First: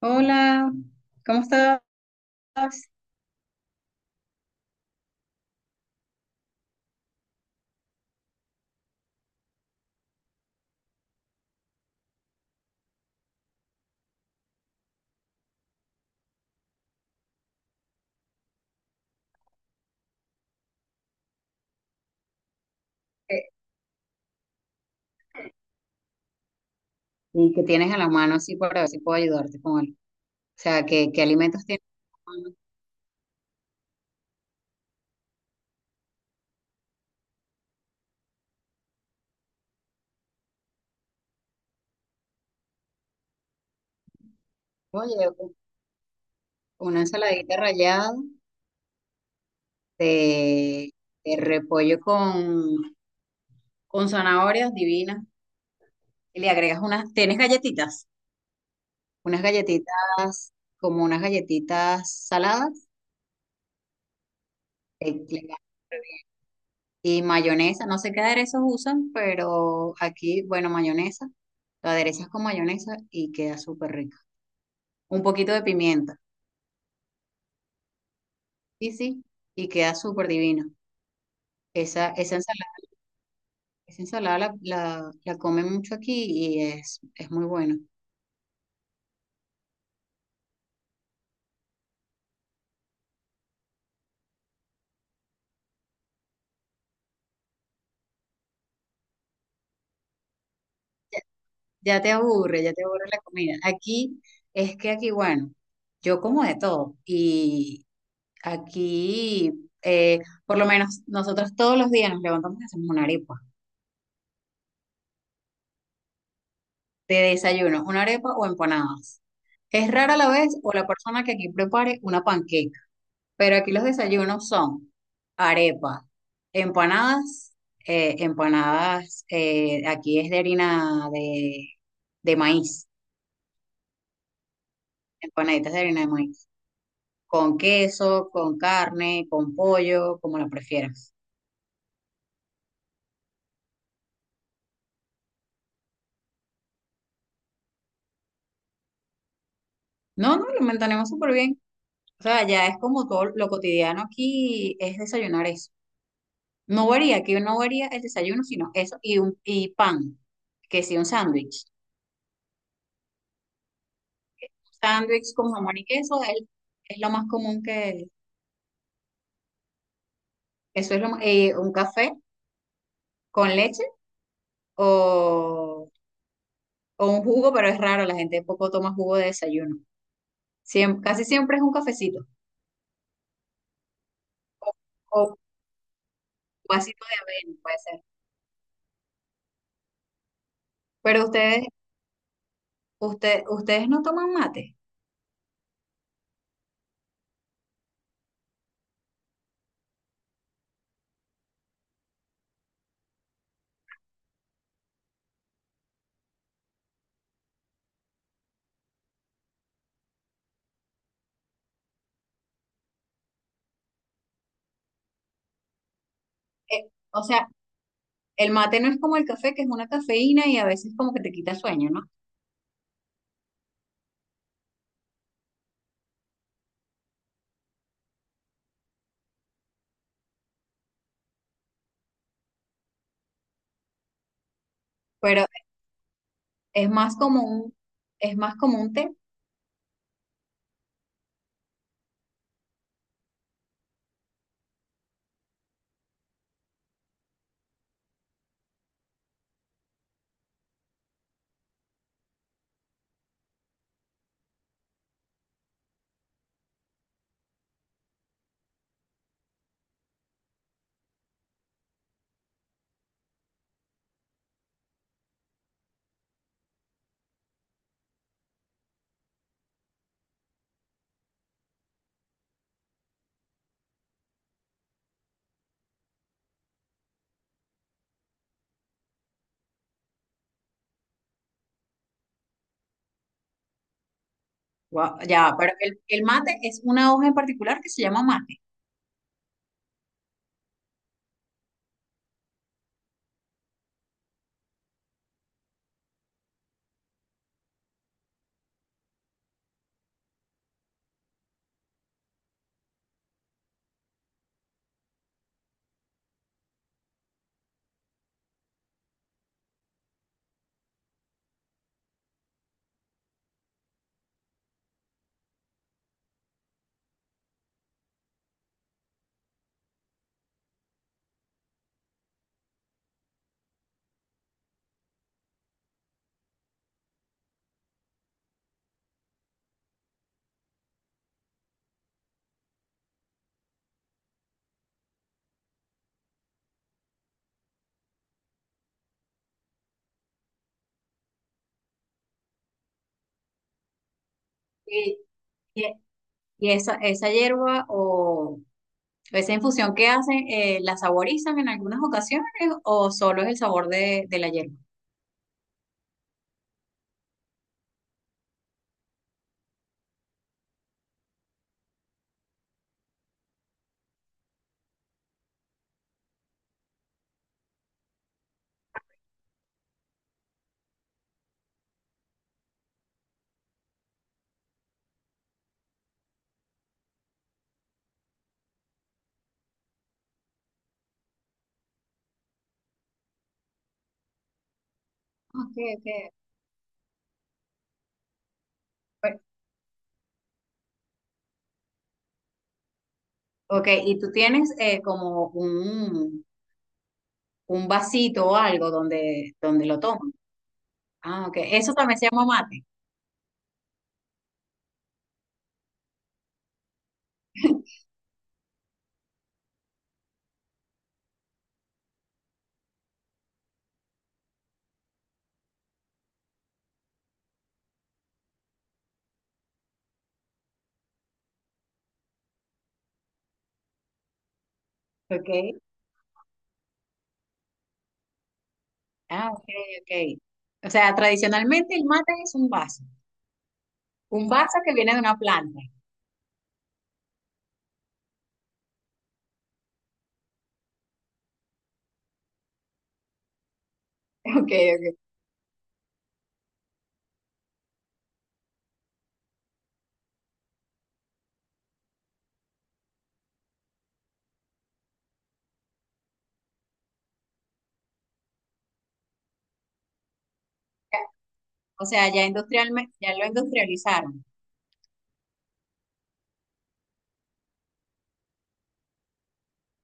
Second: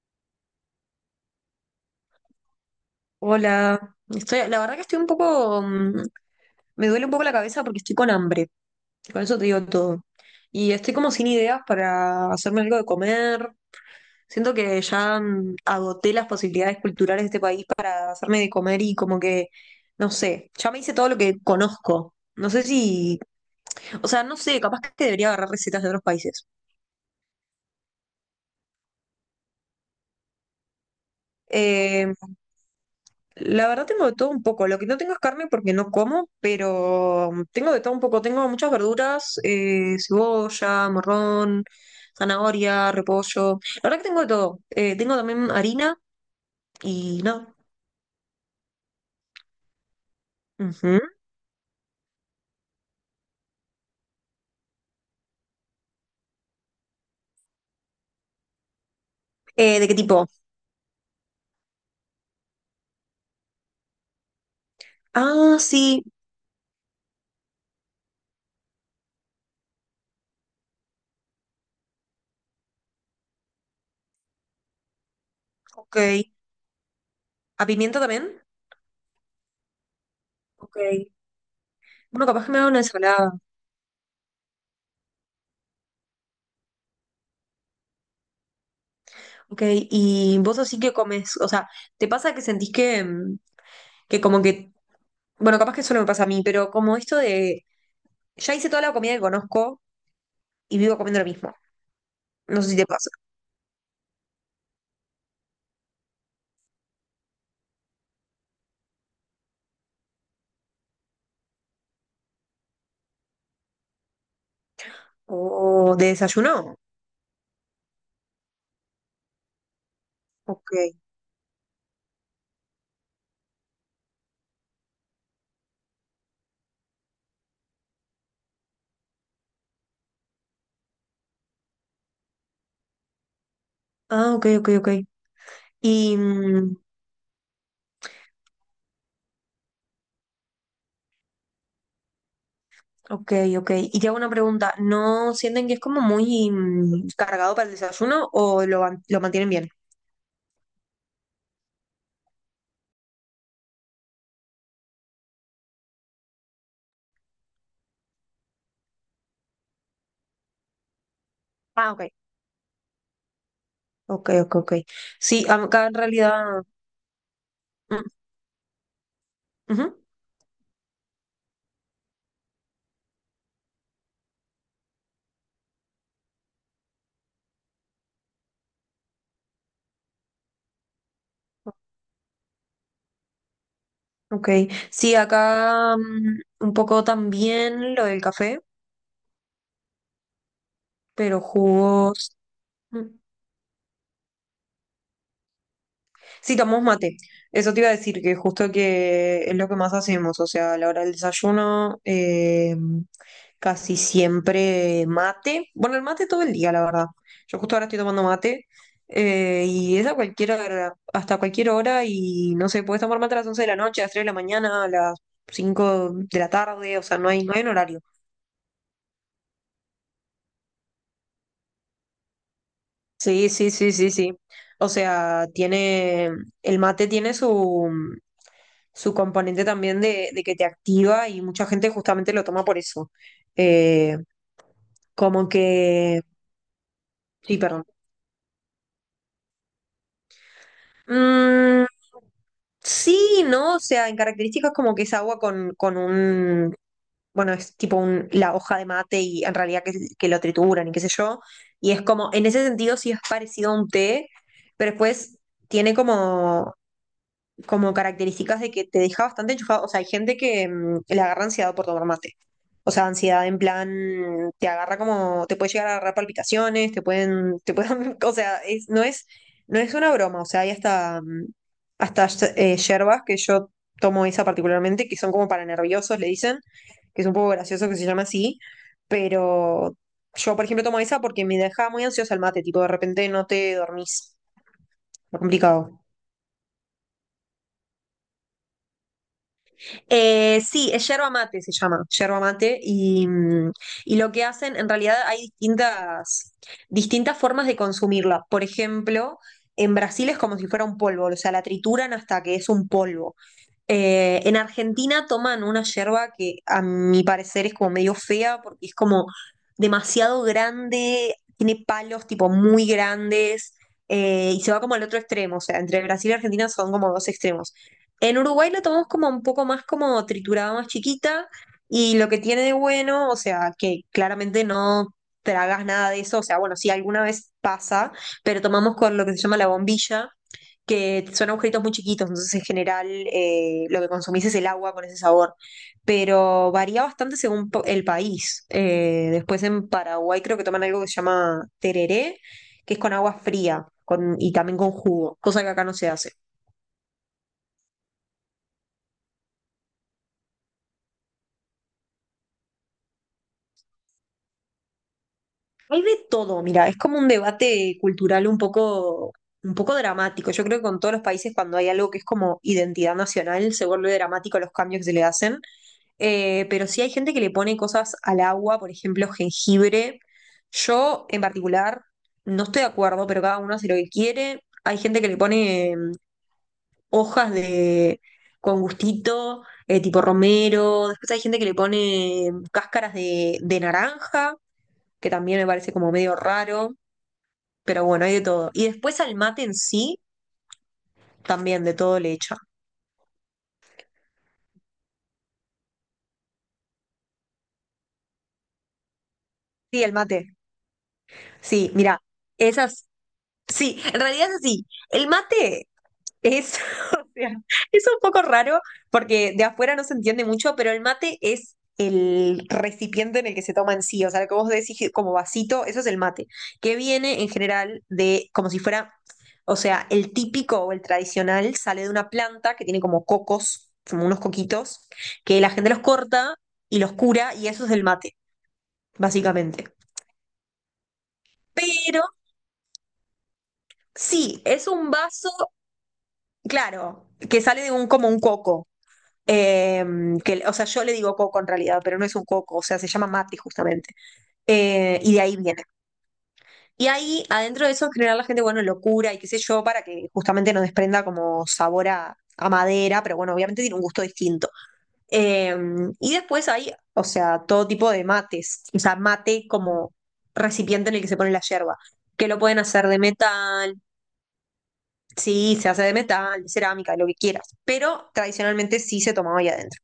Hola, ¿cómo estás? Hola, estoy, la verdad que estoy un poco. Me duele un poco la cabeza porque estoy con hambre, con eso te digo todo. Y estoy como sin ideas para hacerme algo de comer. Siento que ya agoté las posibilidades culturales de este país para hacerme de comer y como que, no sé, ya me hice todo lo que conozco. No sé si, Eh, o sea, no sé, capaz que debería agarrar recetas de otros países. ¿Y qué tienes a la mano así para ver si puedo ayudarte con algo? O sea, ¿qué alimentos tienes Eh, a la mano? La verdad tengo de todo un poco. Lo que no tengo es carne porque no como, pero tengo de todo un poco. Tengo muchas verduras, cebolla, morrón, zanahoria, repollo. La verdad que tengo de todo. Tengo Oye, también harina una y no. ensaladita rallada de, Ujú. de repollo con zanahorias divinas. Y le agregas unas, ¿tienes galletitas? Unas ¿De qué tipo? galletitas, como unas galletitas saladas. eh, le- Ah, sí, Y mayonesa, no sé qué aderezos usan, pero aquí, bueno, mayonesa. Lo aderezas con mayonesa y queda súper rico. Un poquito de ok. pimienta. ¿A pimiento también? Sí, sí, y queda súper divino. Ok. Esa, Bueno, esa capaz que me haga ensalada, una ensalada. esa ensalada la comen mucho aquí y es muy bueno. Ok, y vos así que comes, o sea, ¿te pasa que sentís que, que como que, bueno, capaz que solo me pasa a mí, pero como esto de. Ya hice toda la comida que conozco, y vivo comiendo lo mismo. No sé Ya si te te aburre pasa. la comida. Aquí es que aquí, bueno, yo como de todo y aquí, eh, por lo menos nosotros todos los días nos levantamos y hacemos una arepa O de desayuno. de desayuno, una arepa o empanadas. Es rara la vez o Ok. la persona que aquí prepare una panqueca. Pero aquí los desayunos son arepa, empanadas, empanadas, aquí es de harina de maíz, Ah, ok, ok, ok. empanaditas de harina de Y, maíz, mm, con queso, con carne, con pollo, como la prefieras. ok, ok. Y te hago una pregunta. ¿No sienten que es como muy cargado para el desayuno o lo mantienen bien? No, no, lo mantenemos súper bien. O sea, ya es como todo lo cotidiano aquí es desayunar eso. No varía, aquí no varía el desayuno, sino eso y, un, y pan, que sí, un sándwich. Ah, ok. Ok, ok, ok. Sándwich Sí, con jamón y acá en queso realidad. es lo más común que... Mm, ujú. Eso es lo, un café con leche o, o un jugo, pero es raro, la gente poco toma jugo de desayuno. Casi siempre es un cafecito Ok, o, sí, o un acá un poco vasito de avena, puede también ser. lo del café, Pero pero ustedes, jugos. Mm, ustedes no toman mate. sí, tomamos mate. Eso te iba a decir, que justo que es lo que más hacemos, o sea, a la hora del desayuno, casi siempre mate. Bueno, el mate todo el día, la verdad. Yo justo ahora estoy tomando mate y es a cualquier hora, hasta cualquier hora y no sé, puedes tomar mate a las 11 de la noche, a las 3 de la mañana, a las 5 de la Eh, tarde, o sea, o no hay, sea, no hay un horario. el mate no es como el café, que es una cafeína y a veces como que te quita sueño, ¿no? Sí, sí, sí, sí, sí. O sea, el mate tiene su componente también de que te activa y mucha gente justamente lo toma por eso. Eh, Pero como que. es más como Sí, un, perdón. es más como un té. Mm, sí, ¿no? O sea, en características como que es agua con un. Bueno, es tipo la hoja de mate y en realidad que lo trituran y qué sé yo. Y es como, en ese sentido sí es parecido a un té, pero después tiene como características de que te deja bastante enchufado. O sea, hay gente que le agarra ansiedad por tomar mate. O sea, ansiedad en plan, te agarra como, te puede llegar a agarrar palpitaciones, te pueden, o sea, no es una broma. O sea, hay hasta yerbas que yo tomo esa particularmente, que son como para nerviosos, le dicen, que es un poco gracioso que se llama así, pero yo, por ejemplo, tomo esa porque me deja muy ansiosa el mate, tipo, de repente no te dormís. Guau, Es ya, pero complicado. el mate es una hoja en particular que se llama mate. Sí, es yerba mate, se llama, yerba mate, y lo que hacen, en realidad hay distintas formas de consumirla. Por ejemplo, en Brasil es como si fuera un polvo, o sea, la trituran hasta que es un polvo. En Argentina toman una yerba que a mi parecer es como medio fea porque es como demasiado grande, tiene palos tipo muy grandes y se va como al otro extremo, o sea, entre Brasil y Argentina son como dos extremos. En Uruguay lo tomamos como un poco más como triturada, más chiquita, y lo que tiene de bueno, o sea, que claramente no tragas nada de eso, o sea, bueno, sí, alguna vez pasa, pero tomamos con lo que se llama la bombilla, que son agujeritos muy chiquitos, entonces en general lo que consumís es el agua con ese sabor, pero varía bastante según el país. Después en Paraguay creo que toman algo que se llama tereré, que es con agua fría y también con jugo, cosa que acá Y- no se hace. Y esa hierba o esa infusión que hacen, ¿la saborizan en algunas ocasiones o solo es el sabor de la hierba? Hay de todo, mira, es como un debate cultural un poco dramático. Yo creo que con todos los países cuando hay algo que es como identidad nacional se vuelve dramático los cambios que se le hacen. Pero sí hay gente que le pone cosas al agua, por ejemplo, jengibre. Yo en particular no estoy de acuerdo, pero cada uno hace lo que quiere. Hay gente que le pone hojas de con gustito, tipo romero. Después hay gente que le pone cáscaras de naranja que también me Ok, parece ok. como medio raro pero bueno, hay de todo. Y después al Bueno, mate en sí, también de todo le echan. ok, y tú tienes como un vasito o algo donde, donde lo Sí, el toman. mate. Ah, ok. Sí, Eso también mira, se llama mate. esas. Sí, en realidad es así. Es, o sea, es un poco raro porque de afuera no se entiende mucho, pero el mate es el recipiente en el que se toma en sí, o sea, lo que vos decís como vasito, eso es el mate, que viene en general de como si fuera, o sea, el típico o el tradicional sale de una planta que tiene como cocos, como unos coquitos, que la Ok. gente los corta y los cura y eso es el mate, Ah, ok, básicamente. ok. O sea, tradicionalmente el Pero mate es un vaso. Un sí, vaso es que un viene de una vaso, planta. claro, que sale de un como un coco. Eh, o sea, yo le digo coco en realidad, pero no es un coco, o sea, se llama mate justamente. Ok, ok. Y de ahí viene. Y ahí, adentro de eso, en general la gente, bueno, locura y qué sé yo, para que justamente no desprenda como sabor a madera, pero bueno, obviamente tiene un gusto distinto. Eh, y después hay, o sea, todo tipo de mates, o sea, mate como recipiente en el que se pone la yerba, O sea, ya que lo pueden hacer industrialmente, de ya lo metal, industrializaron. sí, se hace de metal, de cerámica, de lo que quieras, pero tradicionalmente sí se tomaba ahí adentro.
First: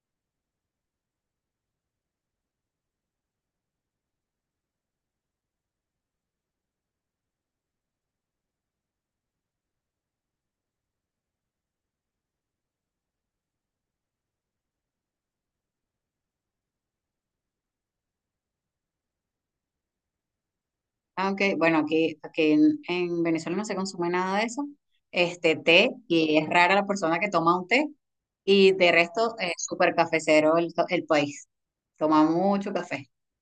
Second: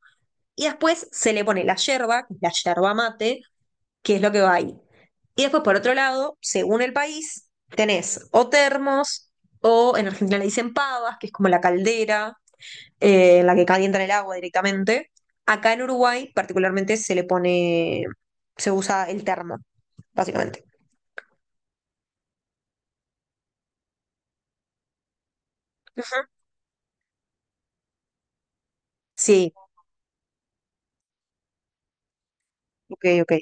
Y después se le pone la yerba, que es la yerba mate, que es lo que va ahí. Y después, por otro lado, según el país, tenés o termos, o en Argentina le dicen pavas, que es como la caldera en la que calientan el agua directamente. Acá en Uruguay, particularmente, se usa el termo, básicamente. Ah, ok. Bueno, aquí, aquí en Venezuela no se consume nada de eso. Este té, Ujú. y es rara la persona que toma un té, y de resto, es Sí, súper cafecero el país. Toma mucho ok, café. ok.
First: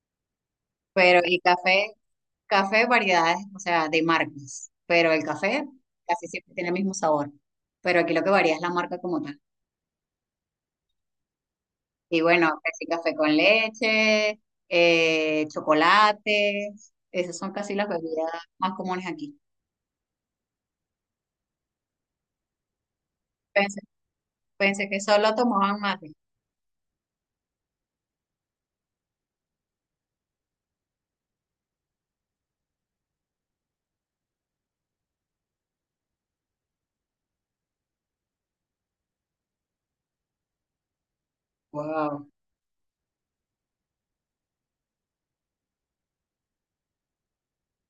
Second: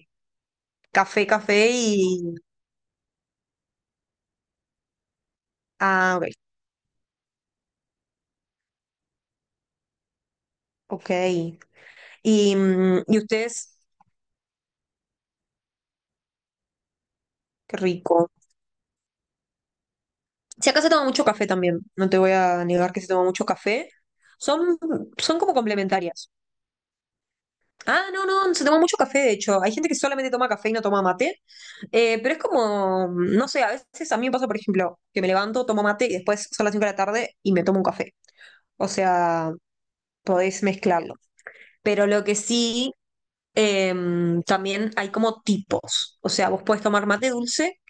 Pero, Café, y café café, y. café variedades, o sea, de marcas. Pero el café Ah, casi ok, siempre tiene el mismo sabor. Pero aquí lo que varía es la marca como tal. ok. Y bueno, Y, que sí, mm, café y con ustedes, leche, chocolates, esas son casi qué las bebidas rico. más comunes aquí. Si acá se toma mucho café también, no te voy a negar que se toma mucho café. Son, Pensé que solo son como tomaban mate. complementarias. Ah, no, no, se toma mucho café, de hecho. Hay gente que solamente toma café y no toma mate. Pero es como, no sé, a veces a mí me pasa, por ejemplo, que me levanto, tomo mate y después son las 5 de la tarde y me tomo un café. O sea, podés mezclarlo. Pero lo Wow. que sí, eh, también hay como tipos. O sea, vos podés tomar mate dulce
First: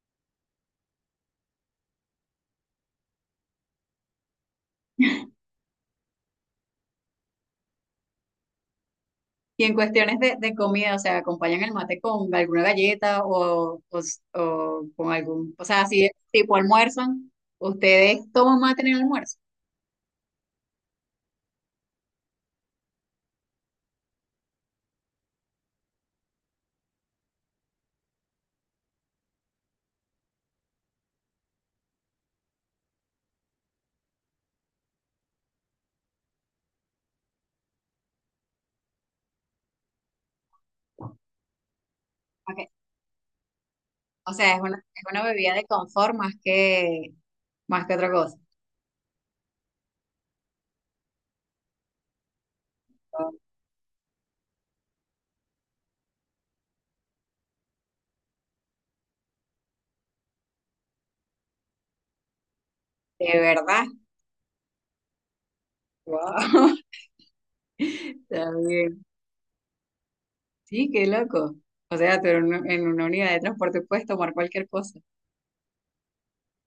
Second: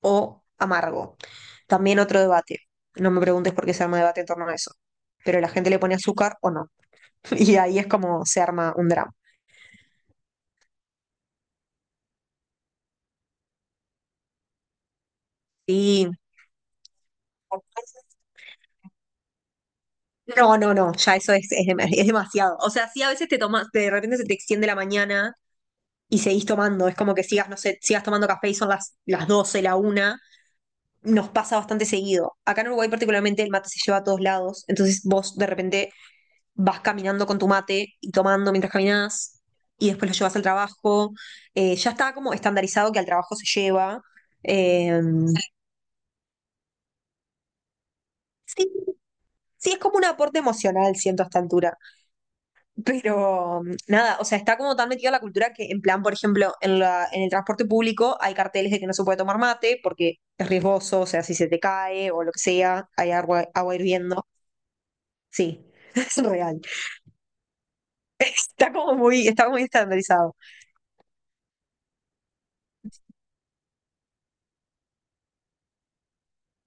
o amargo. También otro debate. No me preguntes por qué se arma debate en torno a eso. Pero la gente le pone azúcar o no. Y ahí es como se arma un drama. Y en cuestiones de comida, o sea, acompañan el mate con alguna galleta o con algún, o sea, así Sí. tipo almuerzan, ustedes toman mate en el almuerzo. No, no, no, ya eso es demasiado. O sea, sí, a veces te tomas, de repente se te extiende la mañana y seguís tomando. Es como que sigas, no sé, sigas tomando café y son las 12, la 1. Nos pasa bastante seguido. Acá en Uruguay, particularmente, el mate se lleva a todos lados. Entonces, vos de repente vas caminando con tu mate y tomando mientras caminas y después lo llevas al trabajo. Ya está como Ok. estandarizado que al trabajo se lleva. O sea, Eh, es una bebida de confort más que otra cosa. sí, sí, es como un aporte emocional, siento a esta altura. Pero nada, o sea, está como tan metida la cultura que en plan, por ejemplo, en en el transporte público hay carteles de que no se puede tomar mate porque es riesgoso, o sea, si se te cae o lo que sea, hay ¿De agua verdad? hirviendo. Sí, es Wow. real. Wow. Está Está como bien. Está muy estandarizado. Sí, qué loco. O sea, tú en una unidad de transporte puedes tomar cualquier cosa.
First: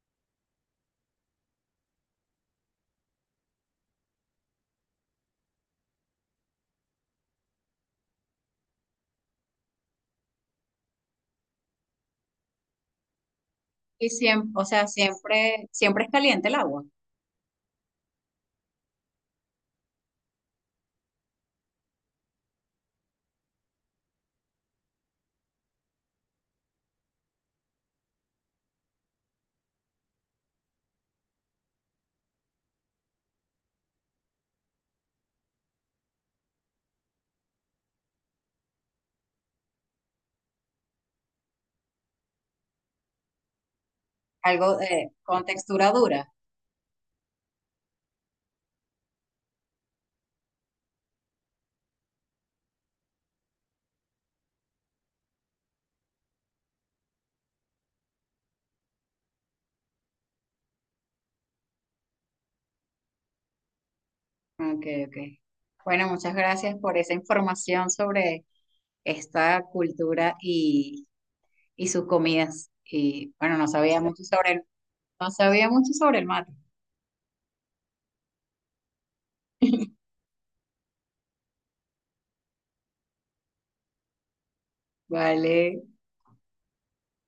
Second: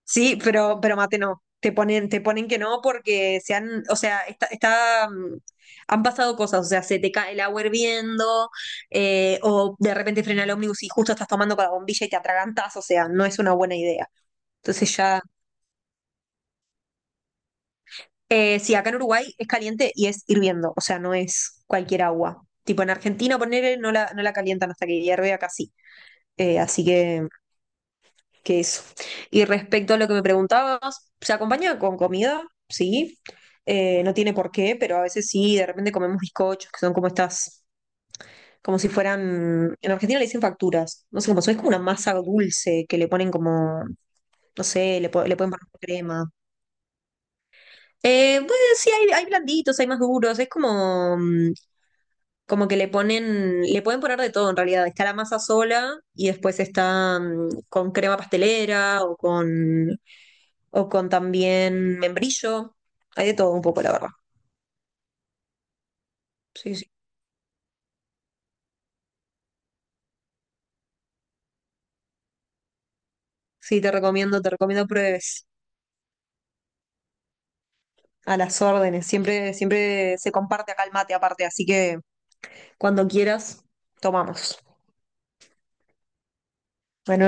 Sí, pero mate no. Te ponen que no porque se han, o sea, está, han pasado cosas, o sea, se te cae el agua hirviendo, o de repente frena el ómnibus y justo estás tomando con la bombilla y te atragantas, o sea, no es una buena Y idea. siempre, o sea, Entonces ya, siempre, siempre es caliente el agua. Sí, acá en Uruguay es caliente y es hirviendo, o sea, no es cualquier agua. Tipo en Argentina, poner no la, no la calientan hasta que hierve acá sí. Así que eso. Y respecto a lo que me preguntabas, ¿se acompaña con comida? Sí. No tiene por qué, pero a veces sí, de repente comemos bizcochos, que son como estas, como si fueran, en Argentina le dicen facturas, no sé cómo son, es como una masa dulce que le ponen como, no Algo sé, le, po- le con pueden poner textura crema. dura. Pues sí, hay blanditos, hay más duros, es como, como que le pueden poner de todo en realidad. Está la masa sola y después está con crema pastelera o o con también membrillo. Hay de todo un poco, la verdad. Ok, ok. Bueno, muchas Sí, gracias sí. por esa información sobre esta cultura y sus comidas. Y bueno, no Sí, te sabía mucho recomiendo, te sobre el, recomiendo no pruebes sabía mucho sobre el mate. a las órdenes. Siempre, siempre se comparte acá el mate aparte, así que cuando quieras, tomamos. Vale. Bueno.